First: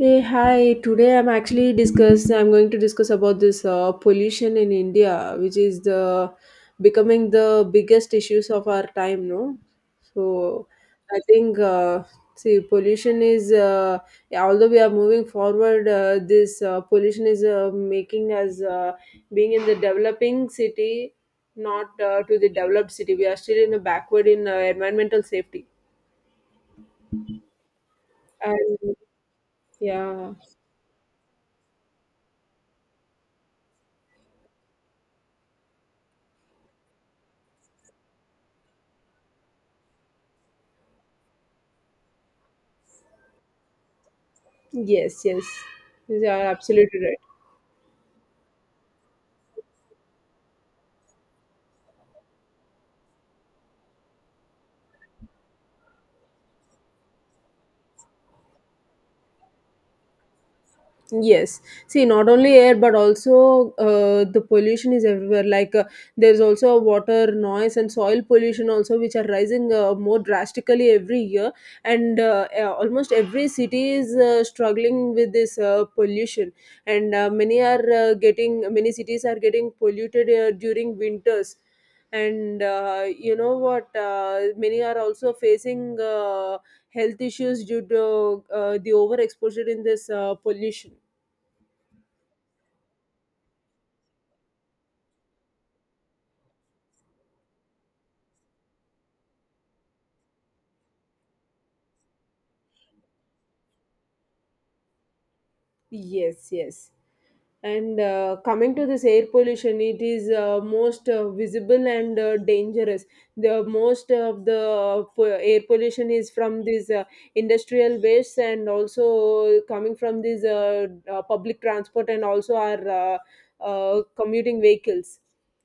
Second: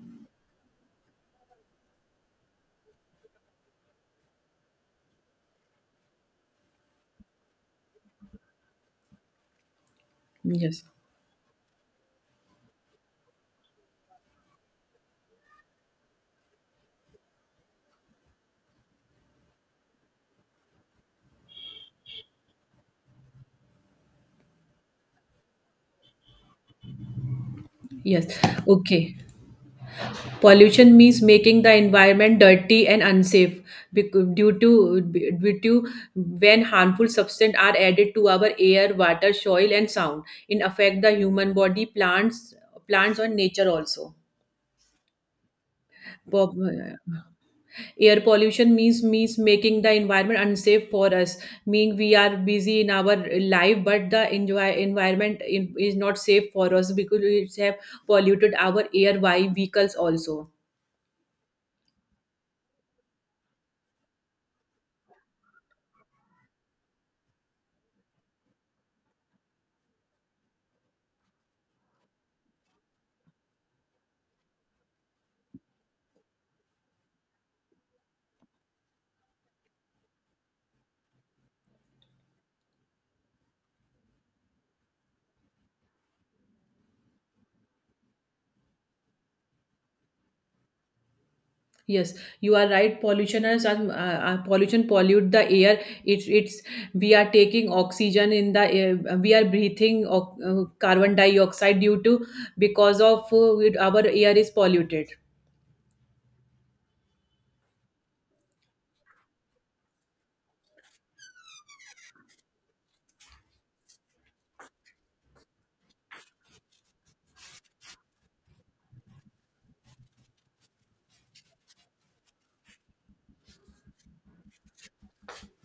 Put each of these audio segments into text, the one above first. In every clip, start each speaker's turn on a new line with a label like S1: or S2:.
S1: Hey, hi. Today I'm actually discuss. I'm going to discuss about this pollution in India, which is the becoming the biggest issues of our time. No, so
S2: Yes,
S1: I think see pollution is yeah, although we are moving forward, this pollution is making us being in the developing city, not to the developed city. We are still in a backward in environmental safety.
S2: yes.
S1: And
S2: Okay.
S1: yeah.
S2: Pollution means making the environment dirty and unsafe due to when harmful substances are added to our air, water, soil, and sound. It affect the human body, plants, and nature also.
S1: Yes, yes. Yes, you are
S2: Pop-
S1: absolutely right.
S2: Air pollution means making the environment unsafe for us, meaning we are busy in our life but the enjoy, environment in, is not safe for us because it's have polluted our air by vehicles also.
S1: Yes. See, not only air, but also the pollution is everywhere. Like there's also water noise and soil pollution also, which are rising more drastically every year. And almost every city is struggling with this pollution. And many cities are getting polluted during winters. And you know what? Many are also facing health issues due to the overexposure in this pollution.
S2: Yes, you are right. Pollutioners are, pollution pollute the air. It's we are taking oxygen in the air, we are breathing carbon dioxide due to because of our air is polluted.
S1: Yes, yes. And coming to this air pollution, it is most visible and dangerous. The most of the air pollution is from these industrial wastes and also coming from these public transport and also our commuting vehicles,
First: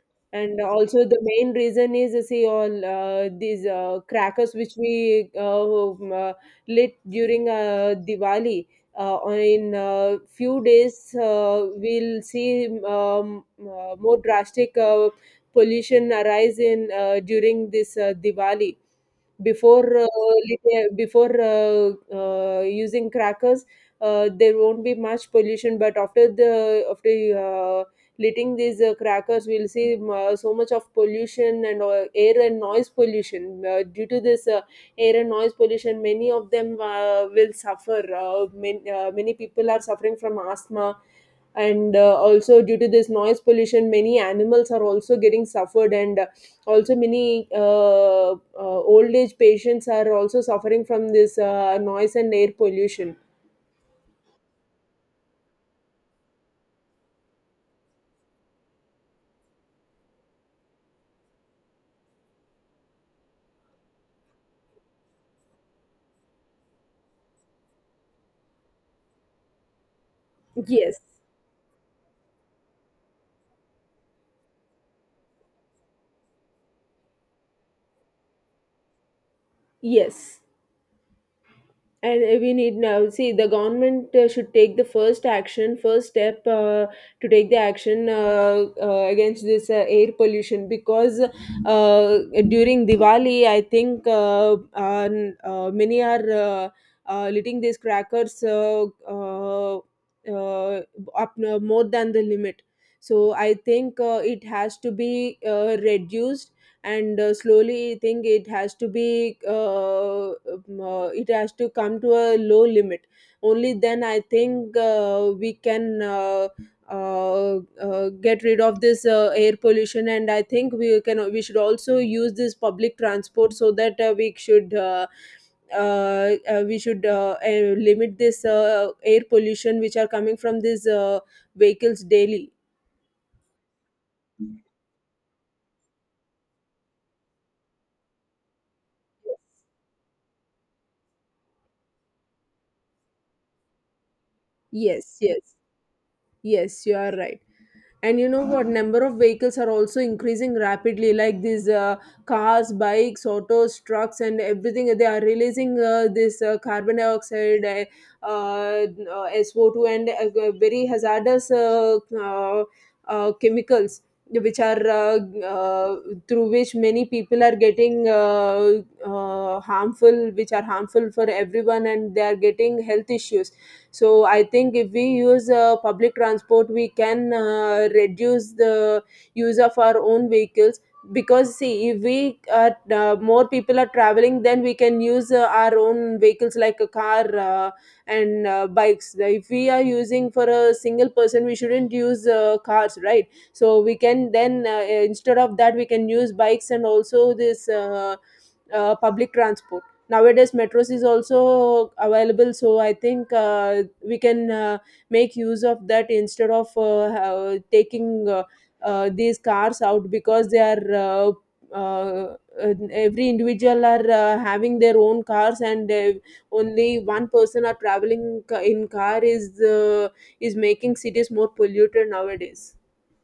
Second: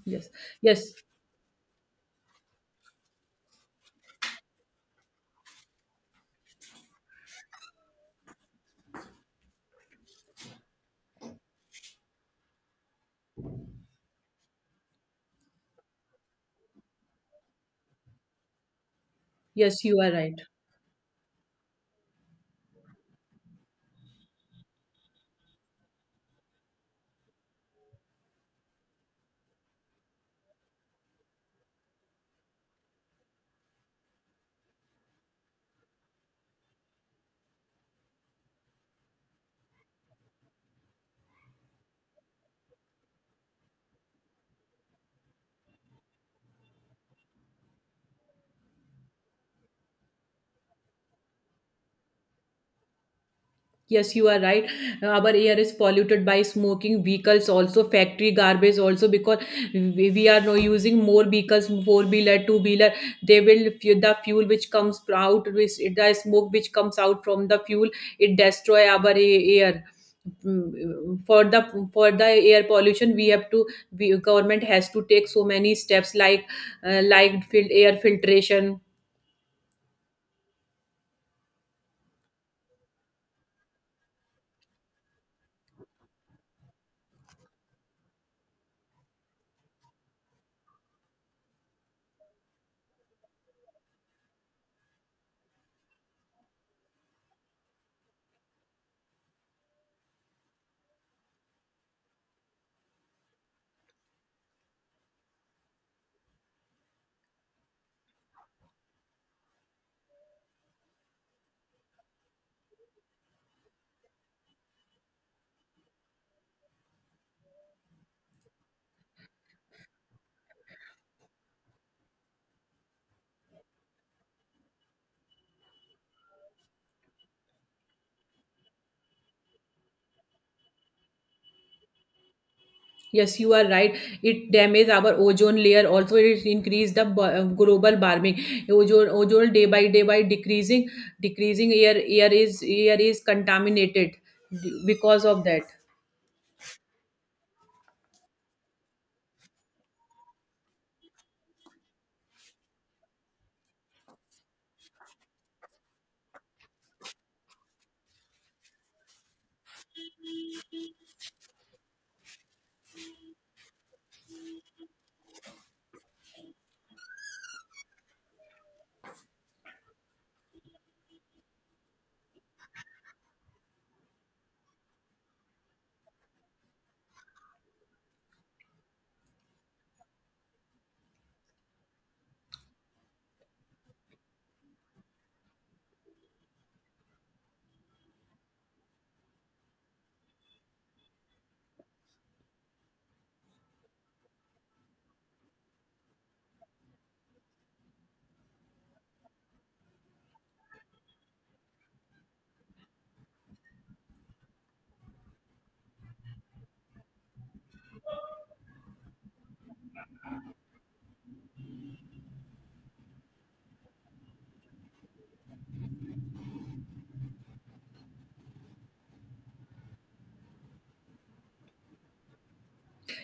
S2: yes
S1: and
S2: yes
S1: also the main reason is see all these crackers which we lit during Diwali. In few days, we'll see more drastic pollution arise in during this Diwali.
S2: yes
S1: before
S2: you are
S1: uh,
S2: right.
S1: li- before uh, uh, using crackers there won't be much pollution, but after uh, lighting these crackers we'll see so much of pollution and air and noise pollution due to this air and noise pollution. Many of them will suffer, many people are suffering from asthma, and also due to this noise pollution many animals are also getting suffered, and also many old age patients are also suffering from this noise and air pollution.
S2: Yes, you are right. Our air is polluted by smoking vehicles, also factory garbage, also because we are now using more vehicles, four wheeler, two wheeler. They will the fuel which comes out, which the smoke which comes out from the fuel, it destroy our air.
S1: Yes,
S2: Mm, for the for the air pollution, we have to, we government has to take so many steps like air filtration.
S1: yes. And we need, now see the government should take the first step to take the action against this air pollution because during Diwali I think uh, many are lighting these crackers uh, uh, up more than the limit. So I think it has to be reduced, and slowly think it has to be it has to come to a low limit. Only then I think we can get rid of this air pollution, and I think we can, we should also use this public transport so that we should limit this air pollution which are coming from these vehicles daily.
S2: Yes, you are right. It damages our ozone layer. Also, it increase the global warming. Ozone day by day by decreasing, decreasing air air is contaminated
S1: Yes,
S2: because of
S1: yes.
S2: that.
S1: Yes, you are right. And you know what? Number of vehicles are also increasing rapidly, like these cars, bikes, autos, trucks, and everything. They are releasing this carbon dioxide, SO2, and very hazardous chemicals which are uh, through which many people are getting harmful which are harmful for everyone, and they are getting health issues. So I think if we use public transport, we can reduce the use of our own vehicles. Because see, if we more people are traveling, then we can use our own vehicles, like a car and bikes. If we are using for a single person, we shouldn't use cars, right? So we can then instead of that, we can use bikes and also this public transport. Nowadays metros is also available, so I think we can make use of that instead of taking uh, these cars out, because they are uh, uh, every individual are having their own cars, and only one person are traveling in car uh, is making cities more polluted nowadays.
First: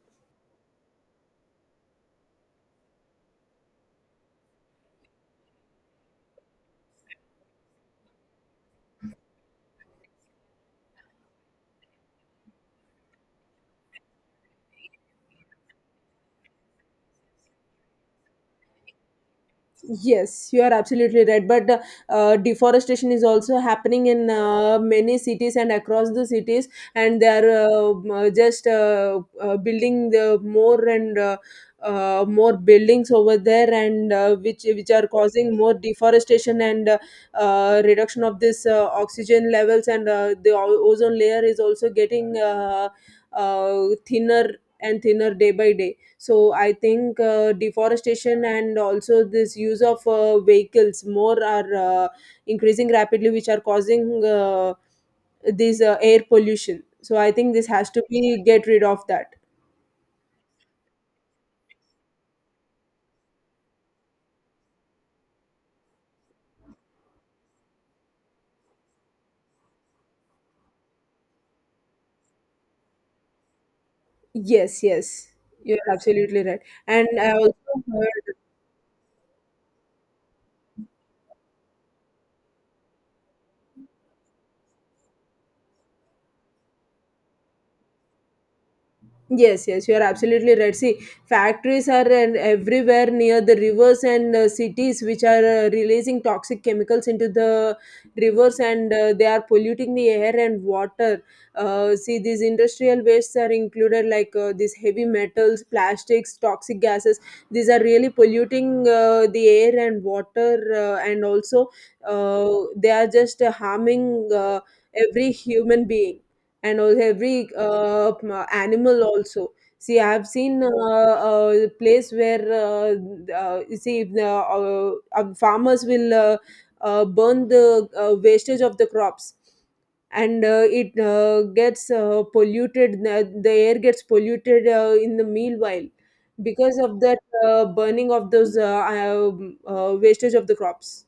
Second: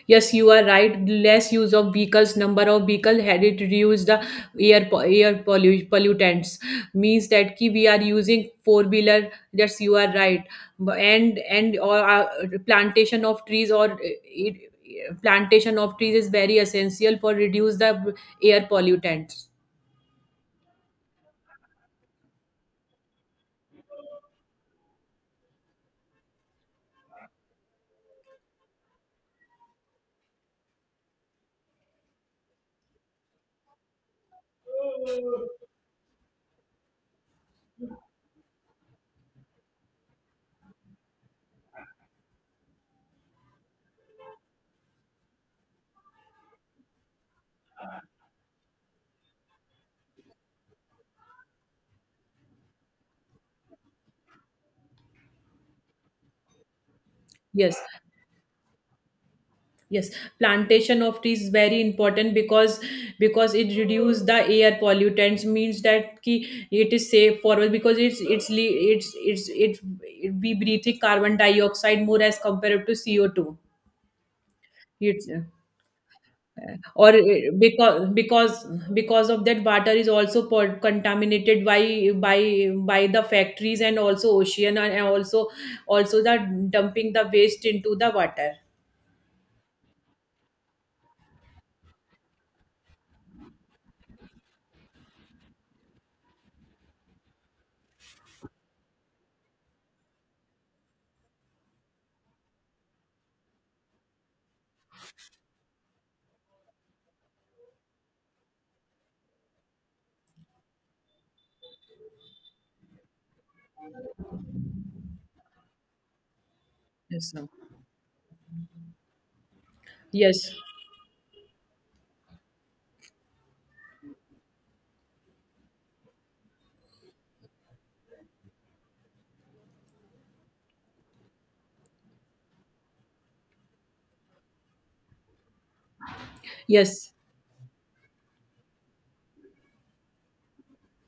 S2: Yes, you are right. Less use of vehicles, number of vehicle headed reduce the air po- air pollu- pollutants, means that ki we are using four wheeler. Yes, you are right. And or plantation of trees or it, plantation of trees is very essential for reduce the air pollutants.
S1: Yes, you are absolutely right. But deforestation is also happening in many cities and across the cities, and they are just building the more and more buildings over there, and which are causing more deforestation and reduction of this oxygen levels, and the ozone layer is also getting thinner and thinner day by day. So I think deforestation and also this use of vehicles more are increasing rapidly, which are causing this air pollution. So I think this
S2: Yes,
S1: has to be get rid of that.
S2: yes, plantation of trees is very important because it reduce the air pollutants, means that ki it is safe for us because it's le- it's it, it we breathing carbon dioxide more as compared to CO2.
S1: Yes, yes.
S2: It's
S1: You're absolutely right. And
S2: or
S1: I also
S2: because
S1: heard.
S2: because of that water is also contaminated by by the factories and also ocean and and also the dumping the waste into the water.
S1: Yes, yes, you are absolutely right. See, factories are and everywhere near the rivers and cities, which are releasing toxic chemicals into the rivers, and they are polluting the air and water. See, these industrial wastes are included, like these heavy metals, plastics, toxic gases. These are really polluting the air and water, and also they are just harming every human being and all
S2: Yes, no.
S1: every animal also. See, I have
S2: Yes.
S1: seen a place where you see the farmers will burn the wastage of the crops, and it gets polluted, the air gets polluted in the meanwhile, because of
S2: Yes.
S1: that burning of those wastage of the crops.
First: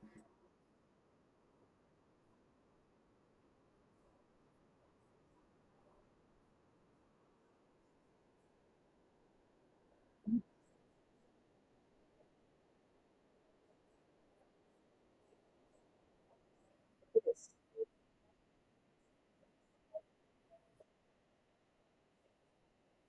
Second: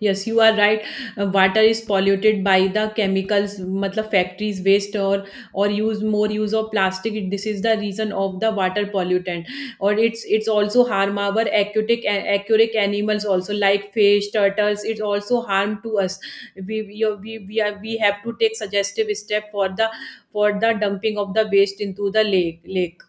S2: Yes, you are right. Water is polluted by the chemicals, matlab factories waste or use more use of plastic. This is the reason of the water pollutant, or it's also harm our aquatic animals also like fish, turtles. It's also harm to us. We have to take suggestive step for the dumping of the waste into the lake.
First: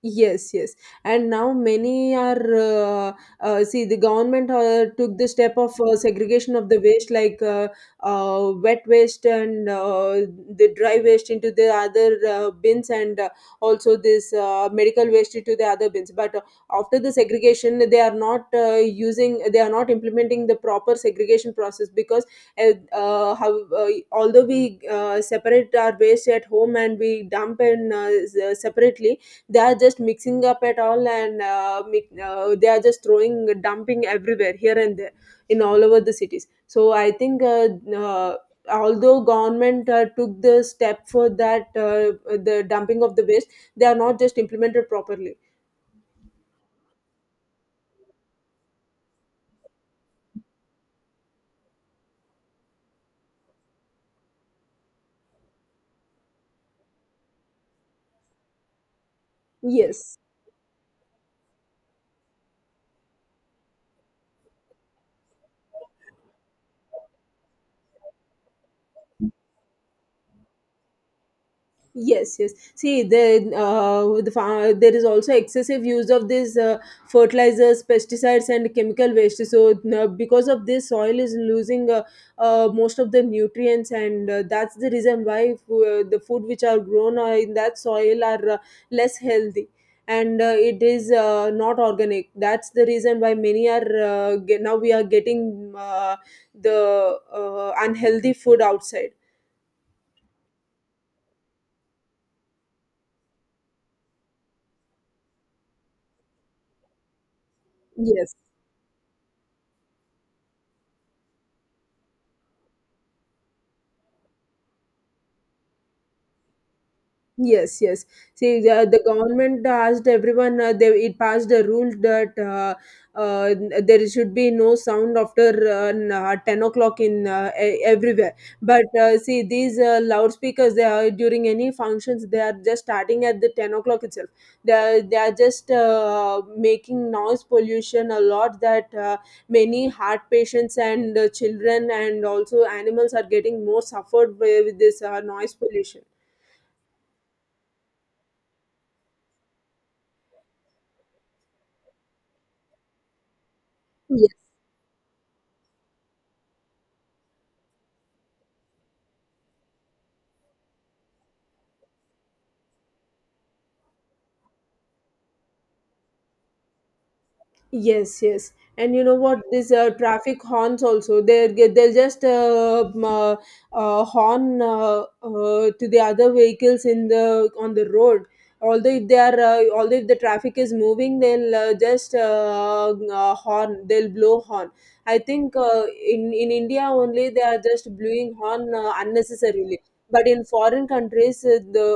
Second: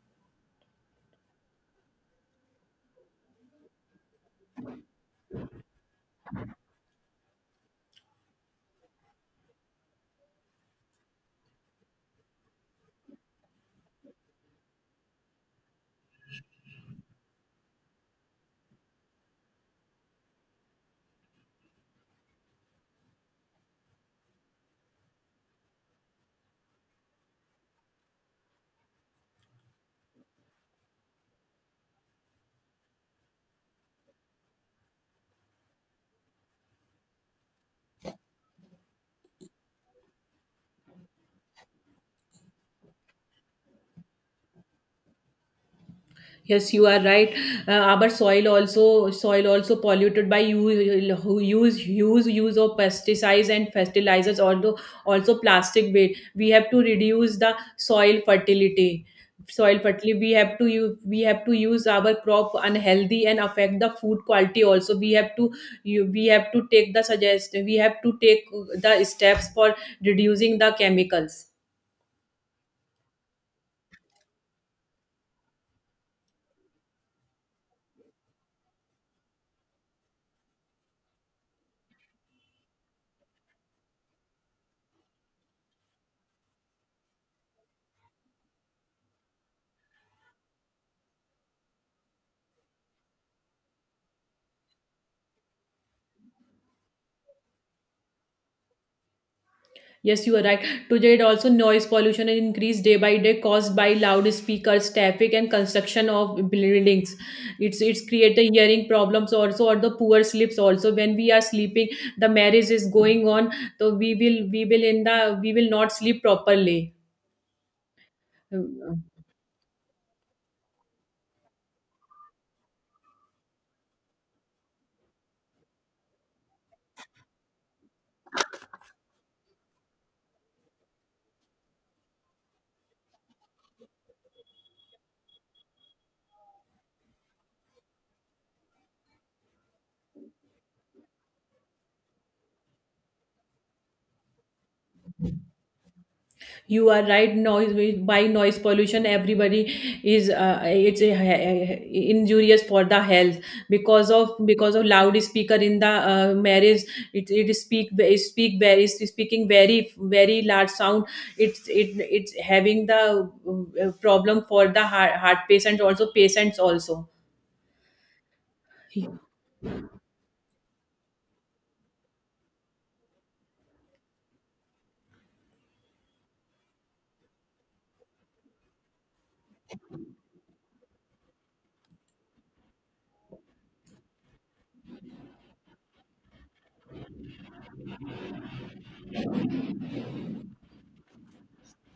S1: Yes, yes. And now many are, see, the government took the step of segregation of the waste, like wet waste and the dry waste into the other bins, and also this medical waste into the other bins. But after the segregation, they are not they are not implementing the proper segregation process, because uh, although we separate our waste at home and we dump in separately, they are just mixing up at all, and they are just throwing dumping everywhere here and there in all over the cities. So I think uh, although government took the step for that the dumping of the waste, they are not just implemented properly.
S2: Yes, you are right. Our soil also polluted by use of pesticides and fertilizers. Although also plastic waste, we have to reduce the soil fertility. Soil fertility.
S1: Yes.
S2: We have to use our crop unhealthy and affect the food quality. Also, we have to, you, we have to take the suggest. We have to take the steps for reducing the chemicals.
S1: Yes, yes. See, the, there is also excessive use of this fertilizers, pesticides, and chemical waste. So, because of this, soil is losing most of the nutrients, and that's the reason why the food which are grown in that soil are less healthy, and it is not organic. That's the reason why now we are getting the unhealthy food outside.
S2: Yes, you are right. Today, it also noise pollution is increased day by day, caused by loudspeakers, traffic, and construction of buildings. It's
S1: Yes.
S2: create created hearing problems also, or the poor sleeps also. When we are sleeping, the marriage is going on, so we will in the we will not sleep properly.
S1: Yes, yes. See, the government asked everyone, it passed a rule that uh, there should be no sound after 10 o'clock in everywhere. But see, these loudspeakers, they are during any functions, they are just starting at the 10 o'clock itself. They are just making noise pollution a lot that many heart patients and children and also animals are getting more suffered with this noise pollution.
S2: You are right. Noise by noise pollution everybody is it's a, injurious for the health because of loud speaker in the marriage. It's speaking very large sound. It's having the problem for the heart patients also patients also.
S1: Yes, yes. And you know what? These traffic horns also, they'll just horn to the other vehicles in the on the road. Although if they are, although if the traffic is moving, they'll just horn. They'll blow horn. I think in India only they are just blowing horn unnecessarily. But in foreign countries, the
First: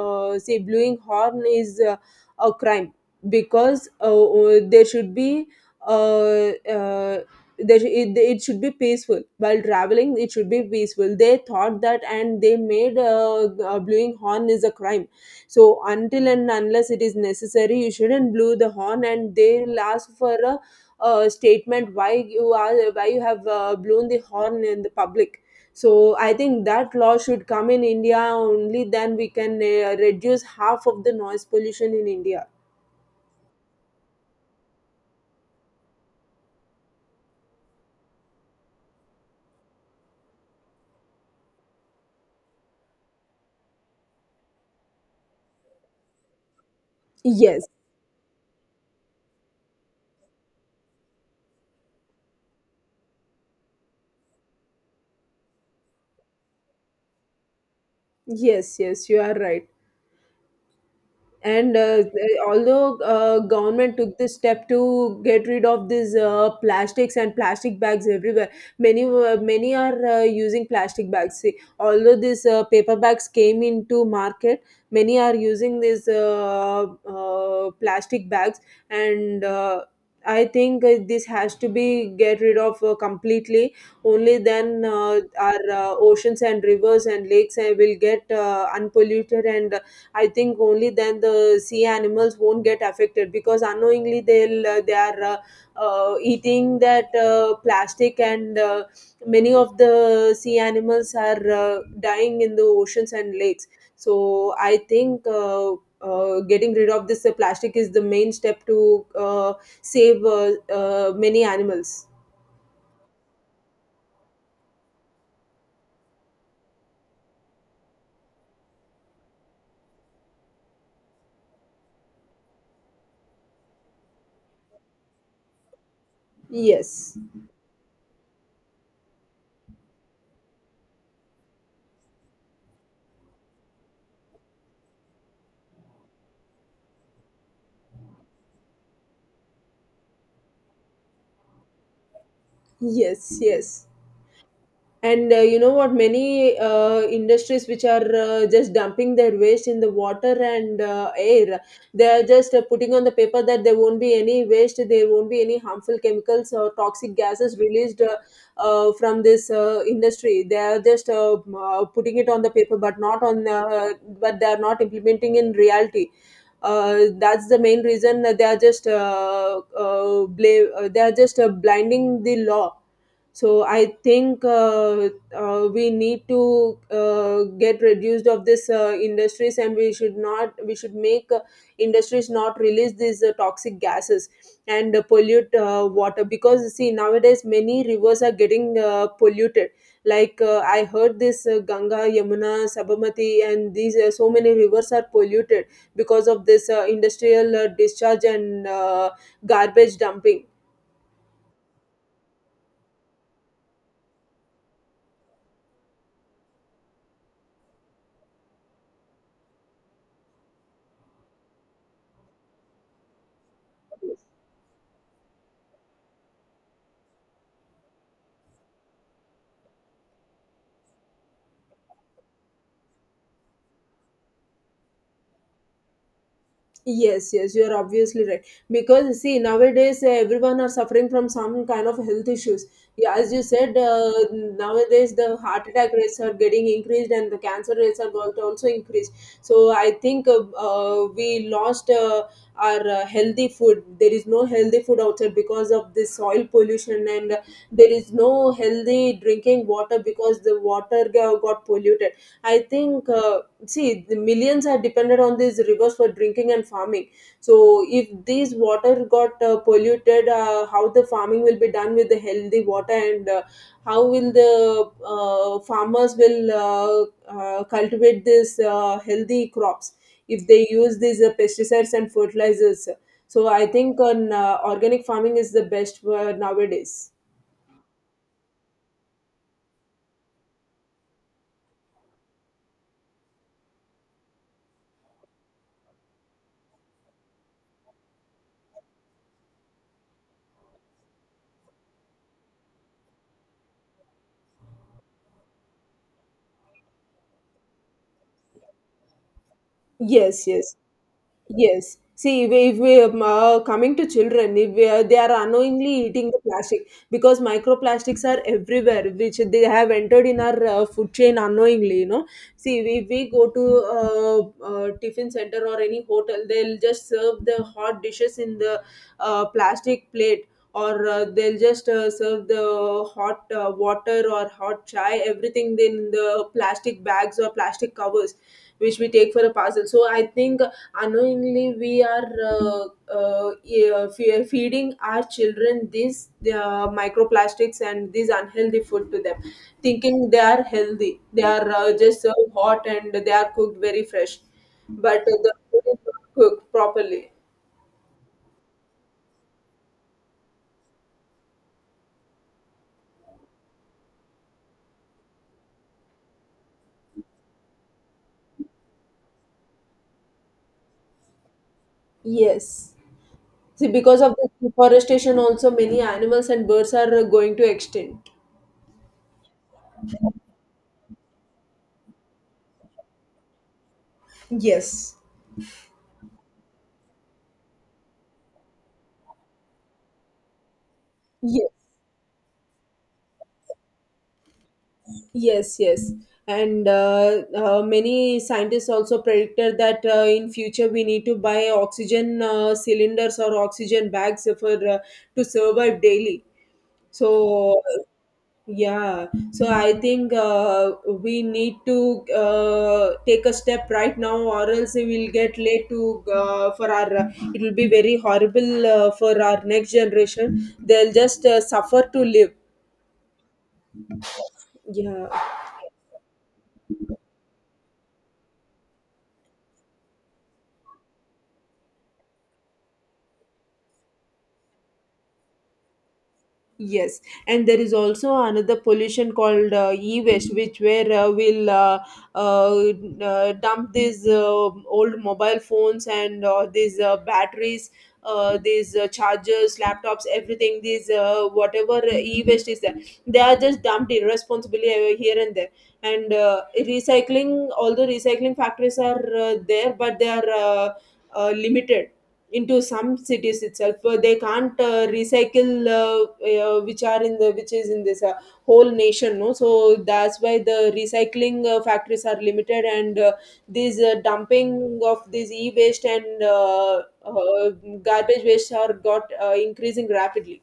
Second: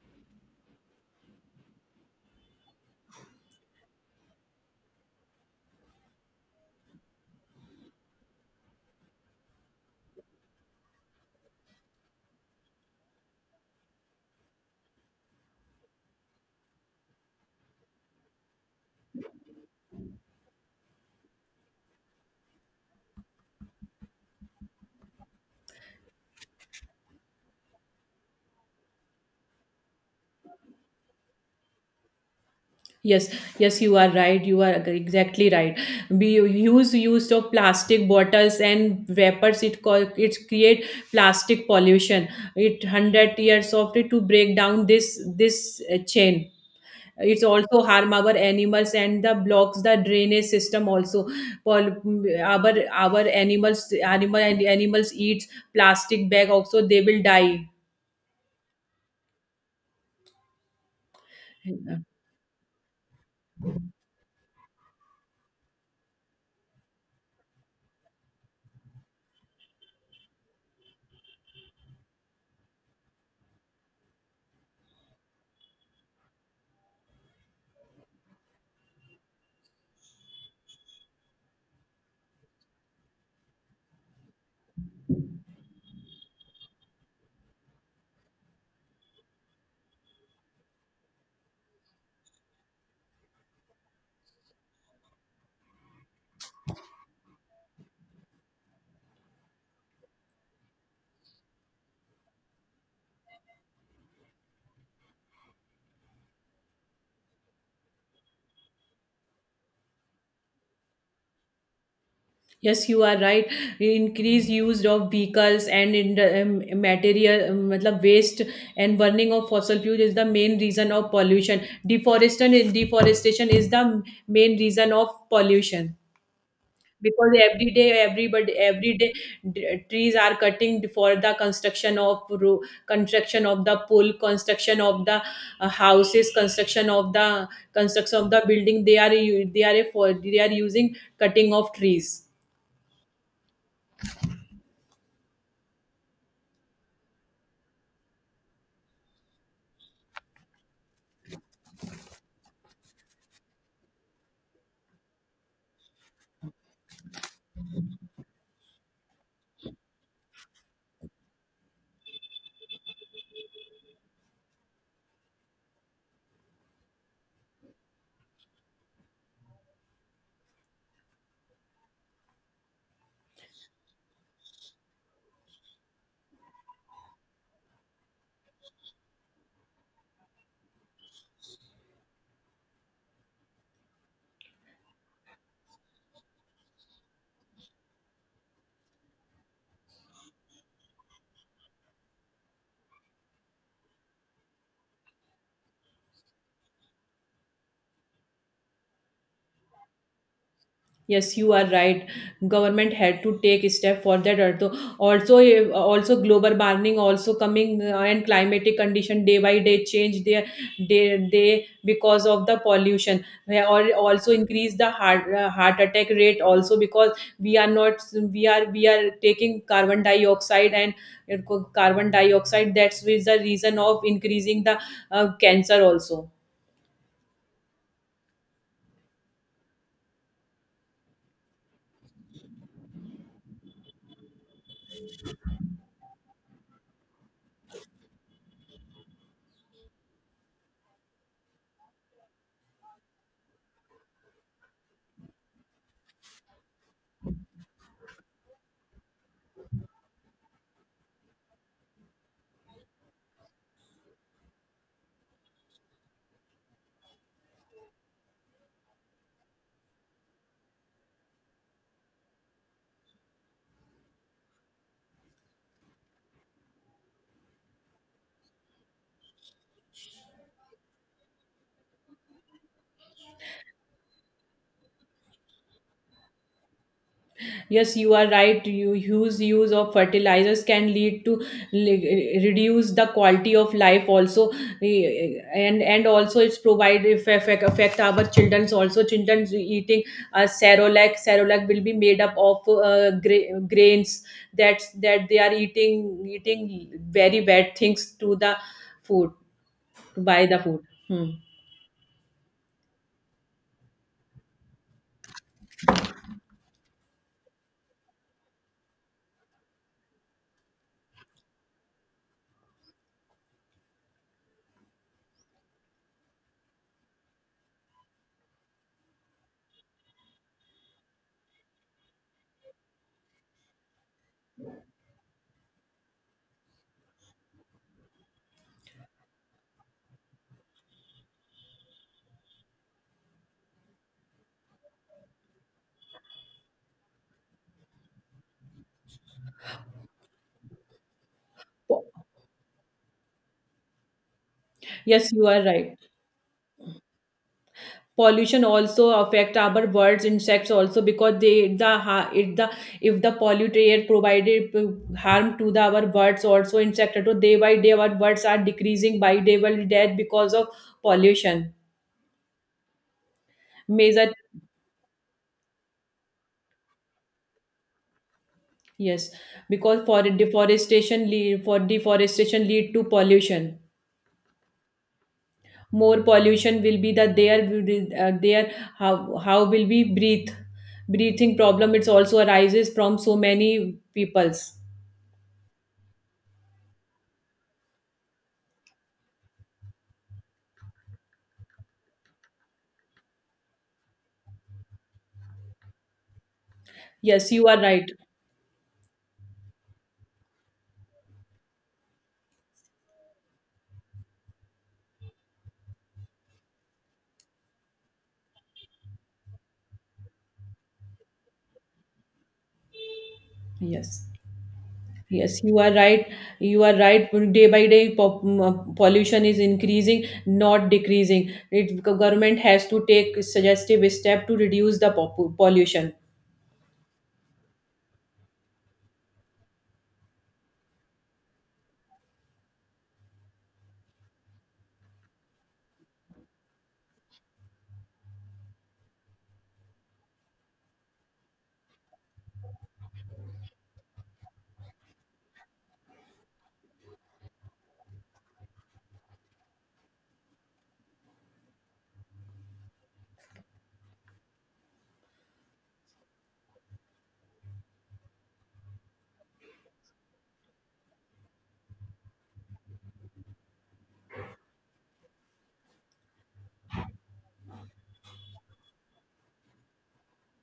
S1: say blowing horn is a crime because there should be uh, uh, there it should be peaceful while traveling. It should be peaceful. They thought that and they made blowing horn is a crime. So until and unless it is necessary you shouldn't blow the horn, and they'll ask for a statement why you are, why you have blown the horn in the public. So I think that law should come in India, only then we can reduce half of the noise pollution in India.
S2: Yes, yes, you are right. You are exactly right. We use use of plastic bottles and vapors. It create plastic pollution. It hundred years of it to break down this chain. It's
S1: Yes.
S2: also harm our animals and the blocks the drainage system also. Pol- our our animals animal and animals eat plastic bag also, they will die.
S1: Yes, yes, you are right, and although government took this step to get rid of these plastics and plastic bags everywhere. Many are using plastic bags. See, although these paper bags came into market, many are using these plastic bags. And I think this has to be get rid of completely. Only then our oceans and rivers and lakes will get unpolluted. And I think only then the sea animals won't get affected, because unknowingly they are eating that plastic, and many of the sea animals are dying in the oceans and lakes. So I think getting rid of this plastic is the main step to save many animals.
S2: Yes, you are right. Increased use of vehicles and in um, material, matlab waste and burning of fossil fuel is the main reason of pollution. Deforestation is the main reason of pollution
S1: Yes,
S2: because every day, trees are cutting for the construction of construction of the pool, construction of the houses, construction of the building. They are u- they are a, for they are using cutting of trees.
S1: yes, yes. And you know what, many industries which are just dumping their waste in the water and air, they are just putting on the paper that there won't be any waste, there won't be any harmful chemicals or toxic gases released from this industry. They are just putting it on the paper, but not on but they are not implementing in reality. That's the main reason that they are just they are just blinding the law. So I think we need to get reduced of this industries, and we should make industries not release these toxic gases and pollute water, because see nowadays many rivers are getting polluted, like I heard this Ganga, Yamuna, Sabamati, and these so many rivers are polluted because of this industrial discharge and garbage dumping.
S2: Yes, you are right. Government had to take a step for that. Also, also eh, also global warming also coming and climatic condition day by day change their day day because of the pollution. Eh, or also increase the heart attack rate also because we are not we are we are taking carbon dioxide and carbon dioxide. That's with the reason of increasing the cancer also.
S1: Yes, yes, you're obviously right. Because see, nowadays everyone are suffering from some kind of health issues. Yeah, as you said, nowadays the heart attack rates are getting increased and the cancer rates are going to also increase. So I think we lost our healthy food. There is no healthy food outside because of this soil pollution, and there is no healthy drinking water because the water got polluted. I think. See, the millions are dependent on these rivers for drinking and farming. So if these water got polluted, how the farming will be done with the healthy water, and how will the farmers will cultivate this healthy crops if they use these pesticides and fertilizers. So I think on organic farming is the best word nowadays.
S2: Yes, you are right. You huge use of fertilizers can lead to reduce the quality of life also, and also it's provide if affect our childrens also. Childrens eating cerelac will be made up of grains that they are eating, eating very bad things to the food to buy
S1: Yes,
S2: the
S1: yes.
S2: food. Hmm.
S1: Yes. See, if we, if we coming to children, if we, they are unknowingly eating the plastic, because microplastics are everywhere, which they have entered in our food chain unknowingly. You know, see, if we go to tiffin center or any hotel, they'll just serve the hot dishes in the plastic plate, or they'll just serve the hot water or hot chai, everything in the plastic bags or plastic covers, which we take for a parcel. So I think unknowingly we are yeah, feeding our children these microplastics and these unhealthy food to them, thinking they are healthy, they are just so hot and they are cooked very fresh, but
S2: Yes, you
S1: the
S2: are
S1: food
S2: right.
S1: is not cooked properly.
S2: Pollution also affect our birds insects also because if the polluted air provided harm to the our birds also insect, so day by day our birds are decreasing by day because of pollution.
S1: Yes. See, because
S2: Major,
S1: of the deforestation also many animals and birds are going to extinct.
S2: yes, because for deforestation lead to pollution.
S1: Yes.
S2: More pollution will be the there will be, there, how will we breathe. Breathing problem it's also arises from so many peoples.
S1: Yes, yes. And many scientists also predicted that in future we need to buy oxygen cylinders or oxygen bags for to survive daily.
S2: Yes, you
S1: So
S2: are right.
S1: yeah, so I think we need to take a step right now, or else we will get late to for our. It will be very horrible for our next generation. They'll just suffer to live.
S2: Yes.
S1: Yeah.
S2: Yes, you are right. You are right. Day by day, pollution is increasing, not decreasing. It government has to take suggestive step to reduce the pollution.
S1: Yes, and there is also another pollution called e-waste, which where we'll uh, dump these old mobile phones and these batteries, these chargers, laptops, everything. These whatever e-waste is there, they are just dumped irresponsibly here and there. And recycling, although recycling factories are there, but they are limited into some cities itself. They can't recycle, which are in the, which is in this whole nation no, so that's why the recycling factories are limited, and these dumping of these e-waste and garbage waste are got increasing rapidly.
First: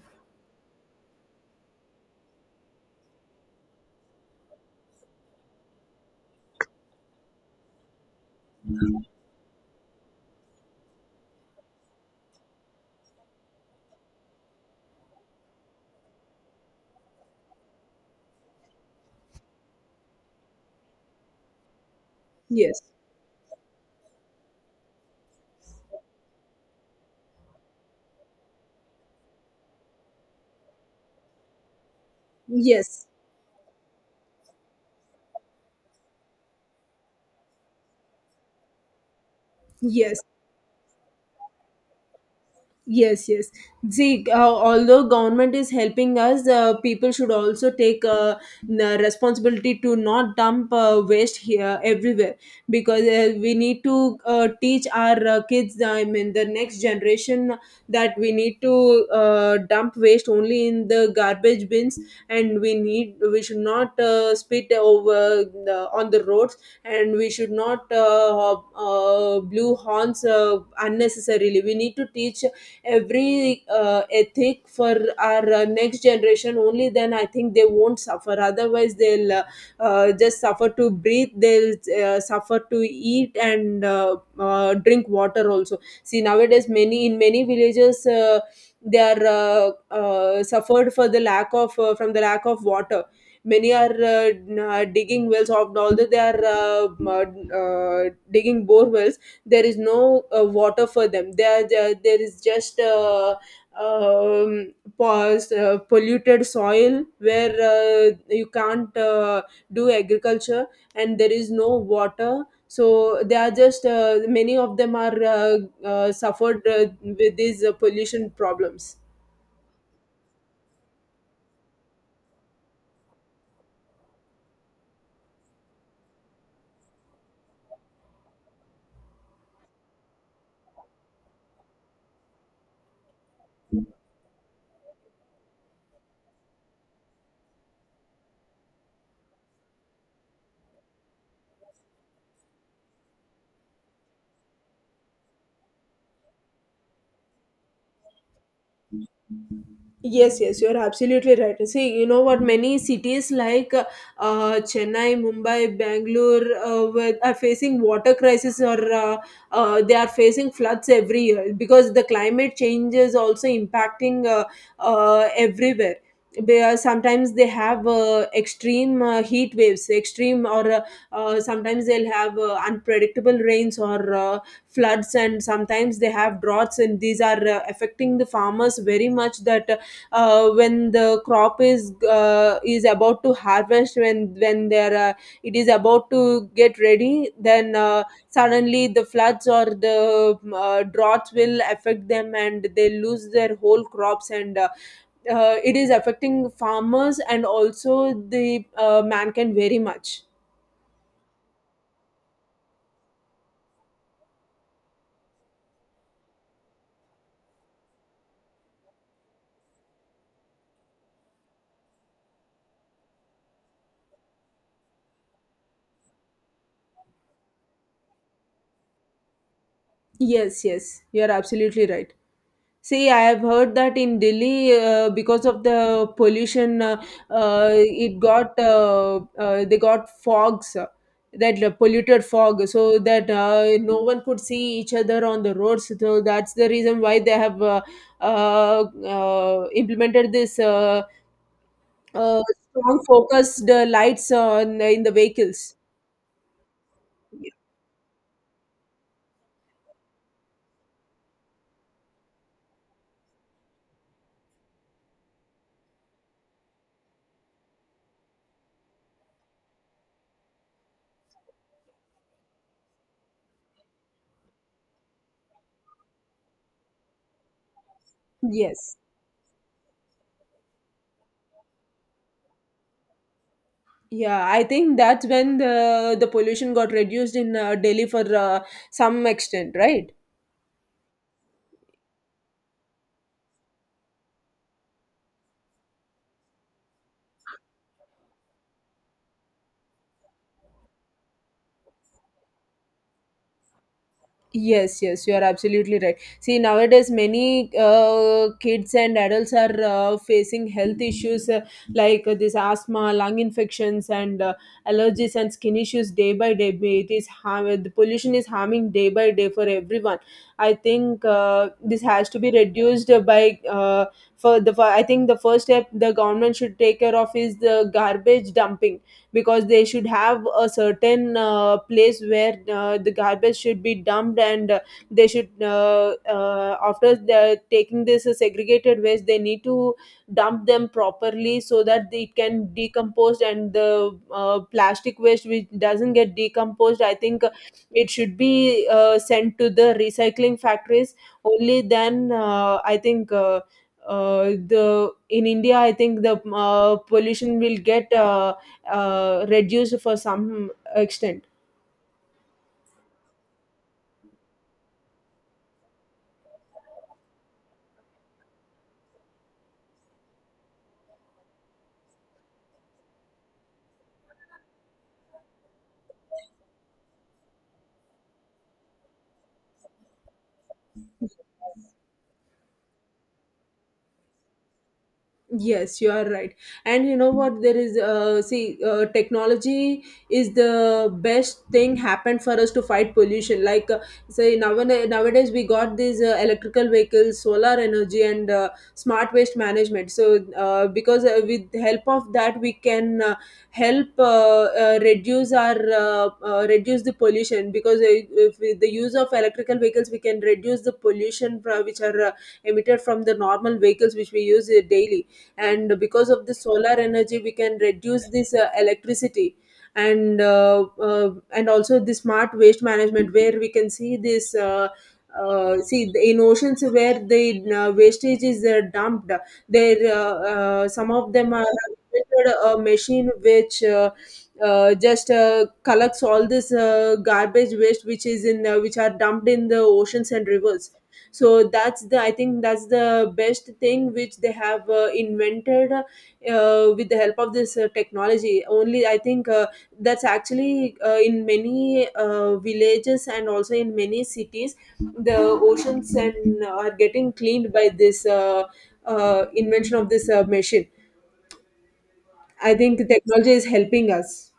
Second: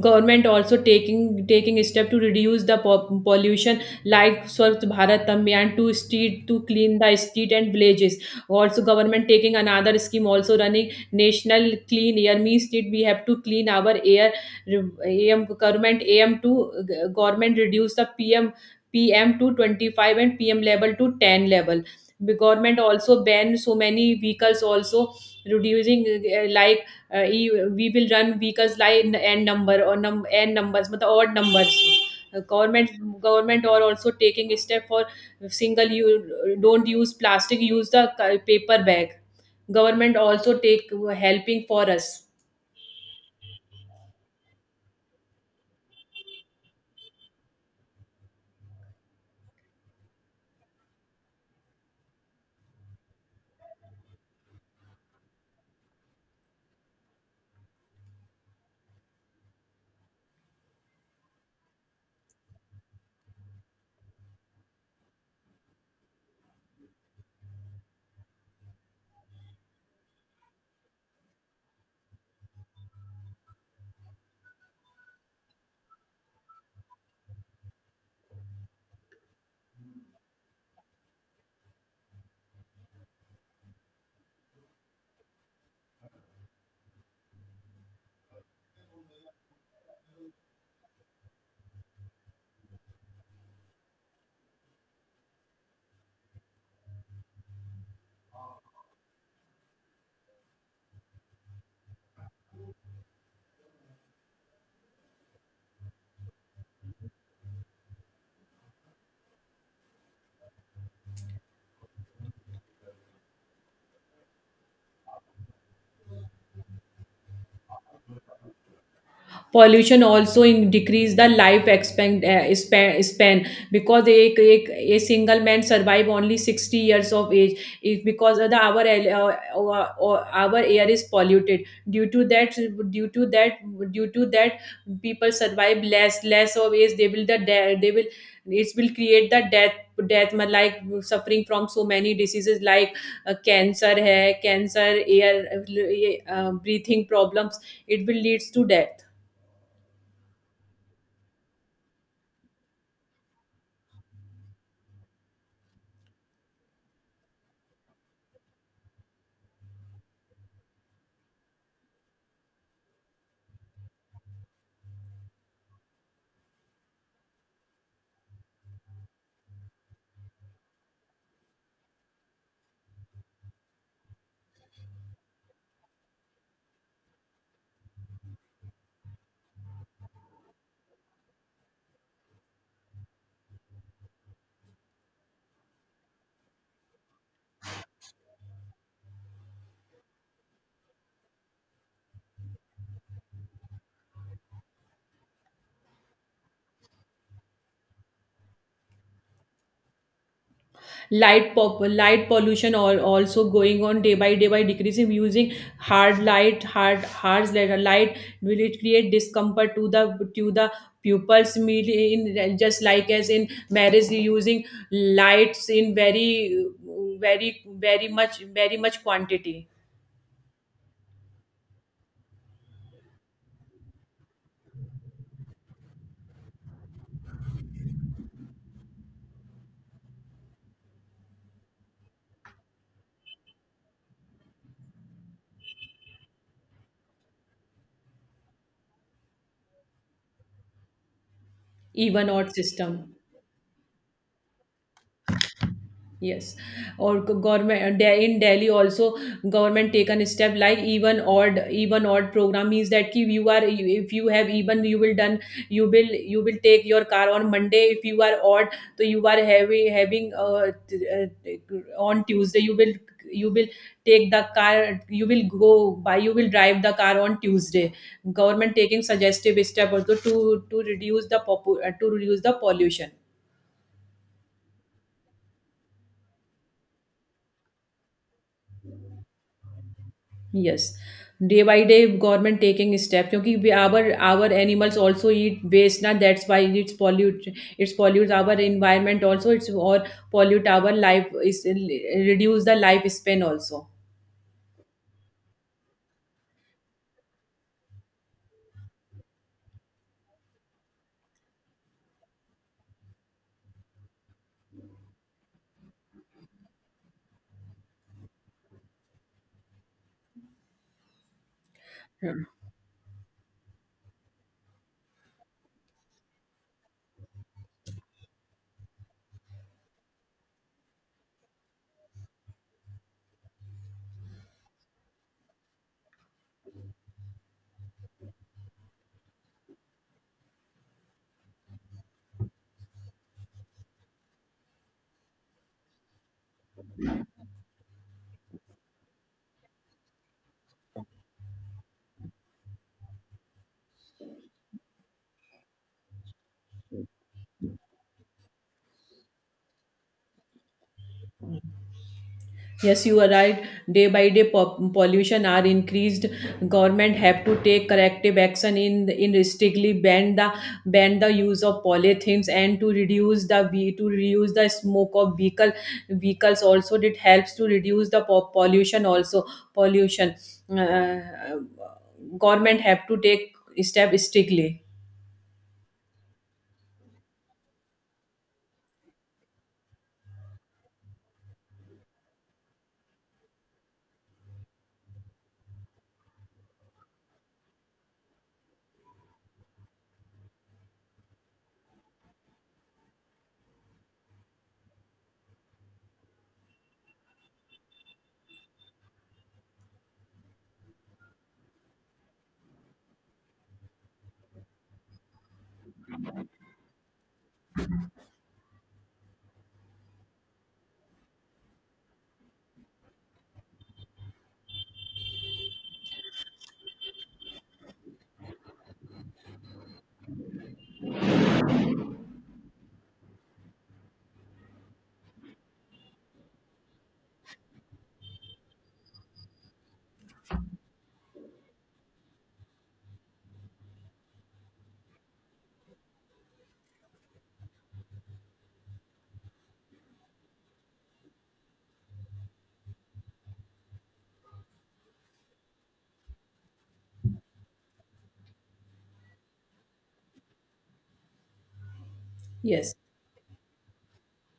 S2: Government also taking a step to reduce the pollution, like Swachh Bharat Abhiyan to street to clean the street and villages. Also government taking another scheme also, running national clean air, means that we have to clean our air. Am government am to government reduce the pm, pm to 25 and pm level to 10 level. The government
S1: Yes,
S2: also ban so many vehicles also, reducing like we will run vehicles like n numbers मतलब odd numbers. Government,
S1: yes,
S2: government are also taking a step for single, you don't use plastic, use the paper bag. Government
S1: yes.
S2: also take helping for us.
S1: Yes, yes. See, although government is helping us, people should also take the responsibility to not dump waste here everywhere, because we need to teach our kids, I mean, the next generation, that we need to dump waste only in the garbage bins, and we should not spit over the, on the roads, and we should not blew horns unnecessarily. We need to teach every ethic for our next generation. Only then I think they won't suffer, otherwise they'll just suffer to breathe. They'll suffer to eat and drink water also. See nowadays many in many villages they are suffered for the lack of from the lack of water. Many are digging wells of, although they are digging bore wells, there is no water for them. There is just polluted soil where you can't do agriculture, and there is no water. So they are just many of them are suffered with these pollution problems.
S2: Pollution also in decrease the life span because a single man survive only 60 years of age if because of the our our air is polluted due to that, due to that due to that people survive less less of age, they will they will, it will create the death, death like suffering from so many diseases like cancer hai cancer air, breathing problems, it will leads to death.
S1: Yes, yes, you're absolutely right. See, you know what? Many cities like Chennai, Mumbai, Bangalore with, are facing water crisis or they are facing floods every year, because the climate change is also impacting everywhere. They are, sometimes they have extreme heat waves, extreme, or sometimes they'll have unpredictable rains or floods, and sometimes they have droughts, and these are affecting the farmers very much. That when the crop is about to harvest, when there it is about to get ready, then suddenly the floods or the droughts will affect them, and they lose their whole crops, and it is affecting farmers and also the mankind very much.
S2: Light pop light pollution or also going on day by day by decreasing, using hard light hard harsh light light will it create discomfort to the pupils meet in, just like as in marriage using lights in very very much very much quantity.
S1: Yes, yes, you are absolutely right. See, I have heard that in Delhi, because of the pollution, it got they got fogs, that polluted fog, so that no one could see each other on the roads. So that's the reason why they have implemented this
S2: Even
S1: uh,
S2: odd
S1: strong
S2: system.
S1: focused lights on in the vehicles.
S2: Yes, or government in Delhi also government taken step like even odd, even odd program, means that ki you are if you have even you will done, you will take your car on Monday, if you are odd so you are on Tuesday you will take the car, you will go by, you will drive the car on Tuesday. Government
S1: Yes.
S2: taking suggestive step also to reduce the to reduce the pollution.
S1: Yeah, I think that's when the pollution got reduced in Delhi for some extent, right?
S2: Yes. Day by day, government taking step क्योंकि our animals also eat waste ना, that's why it's pollutes our environment also, it's or pollute our life is reduce the life span also.
S1: Yes, yes, you are absolutely right. See, nowadays many kids and adults are facing health issues like this asthma, lung infections, and allergies and skin issues day by day. It is the pollution is harming day by day for everyone. I think this has to
S2: Hmm.
S1: be reduced by for the. For, I think the first step the government should take care of is the garbage dumping, because they should have a certain place where the garbage should be dumped, and they should after the, taking this segregated waste, they need to dump them properly so that it can decompose, and the plastic waste which doesn't get decomposed, I think it should be sent to the recycling factories. Only then I think the in India, I think the pollution will get reduced for some extent.
S2: Yes, you are right. Day by day, pollution are increased. Government have to take corrective action, in strictly ban the use of polythenes and to reduce the to reduce the smoke of vehicles. Also, it helps to reduce the pollution. Also, pollution. Uh, government have to take step strictly.
S1: Yes, you are right. And you know what? There is, see, technology is the best thing happened for us to fight pollution. Like, nowadays we got these electrical vehicles, solar energy, and smart waste management. So, because with the help of that, we can help reduce our reduce the pollution. Because if with the use of electrical vehicles, we can reduce the pollution which are emitted from the normal vehicles which we use daily, and because of the solar energy we can reduce this electricity, and also the smart waste management, where we can see this see in oceans where the wastage is dumped, there some of them are invented a machine which just collects all this garbage waste which is in which are dumped in the oceans and rivers. So that's the, I think that's the best thing which they have invented with the help of this technology. Only I think that's actually in many villages and also in many cities the oceans and are getting cleaned by this invention of this machine. I
S2: Yes.
S1: think technology is helping us.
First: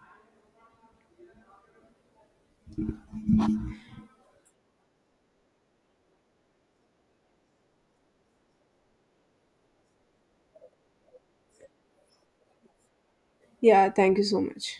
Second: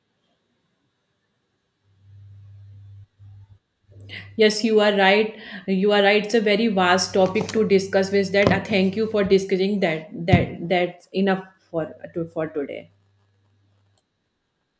S2: Yes, you are right. You are right. It's a very vast topic to discuss with that. I thank you for discussing that. That's enough for to, for today.
S1: Yeah, thank you so much.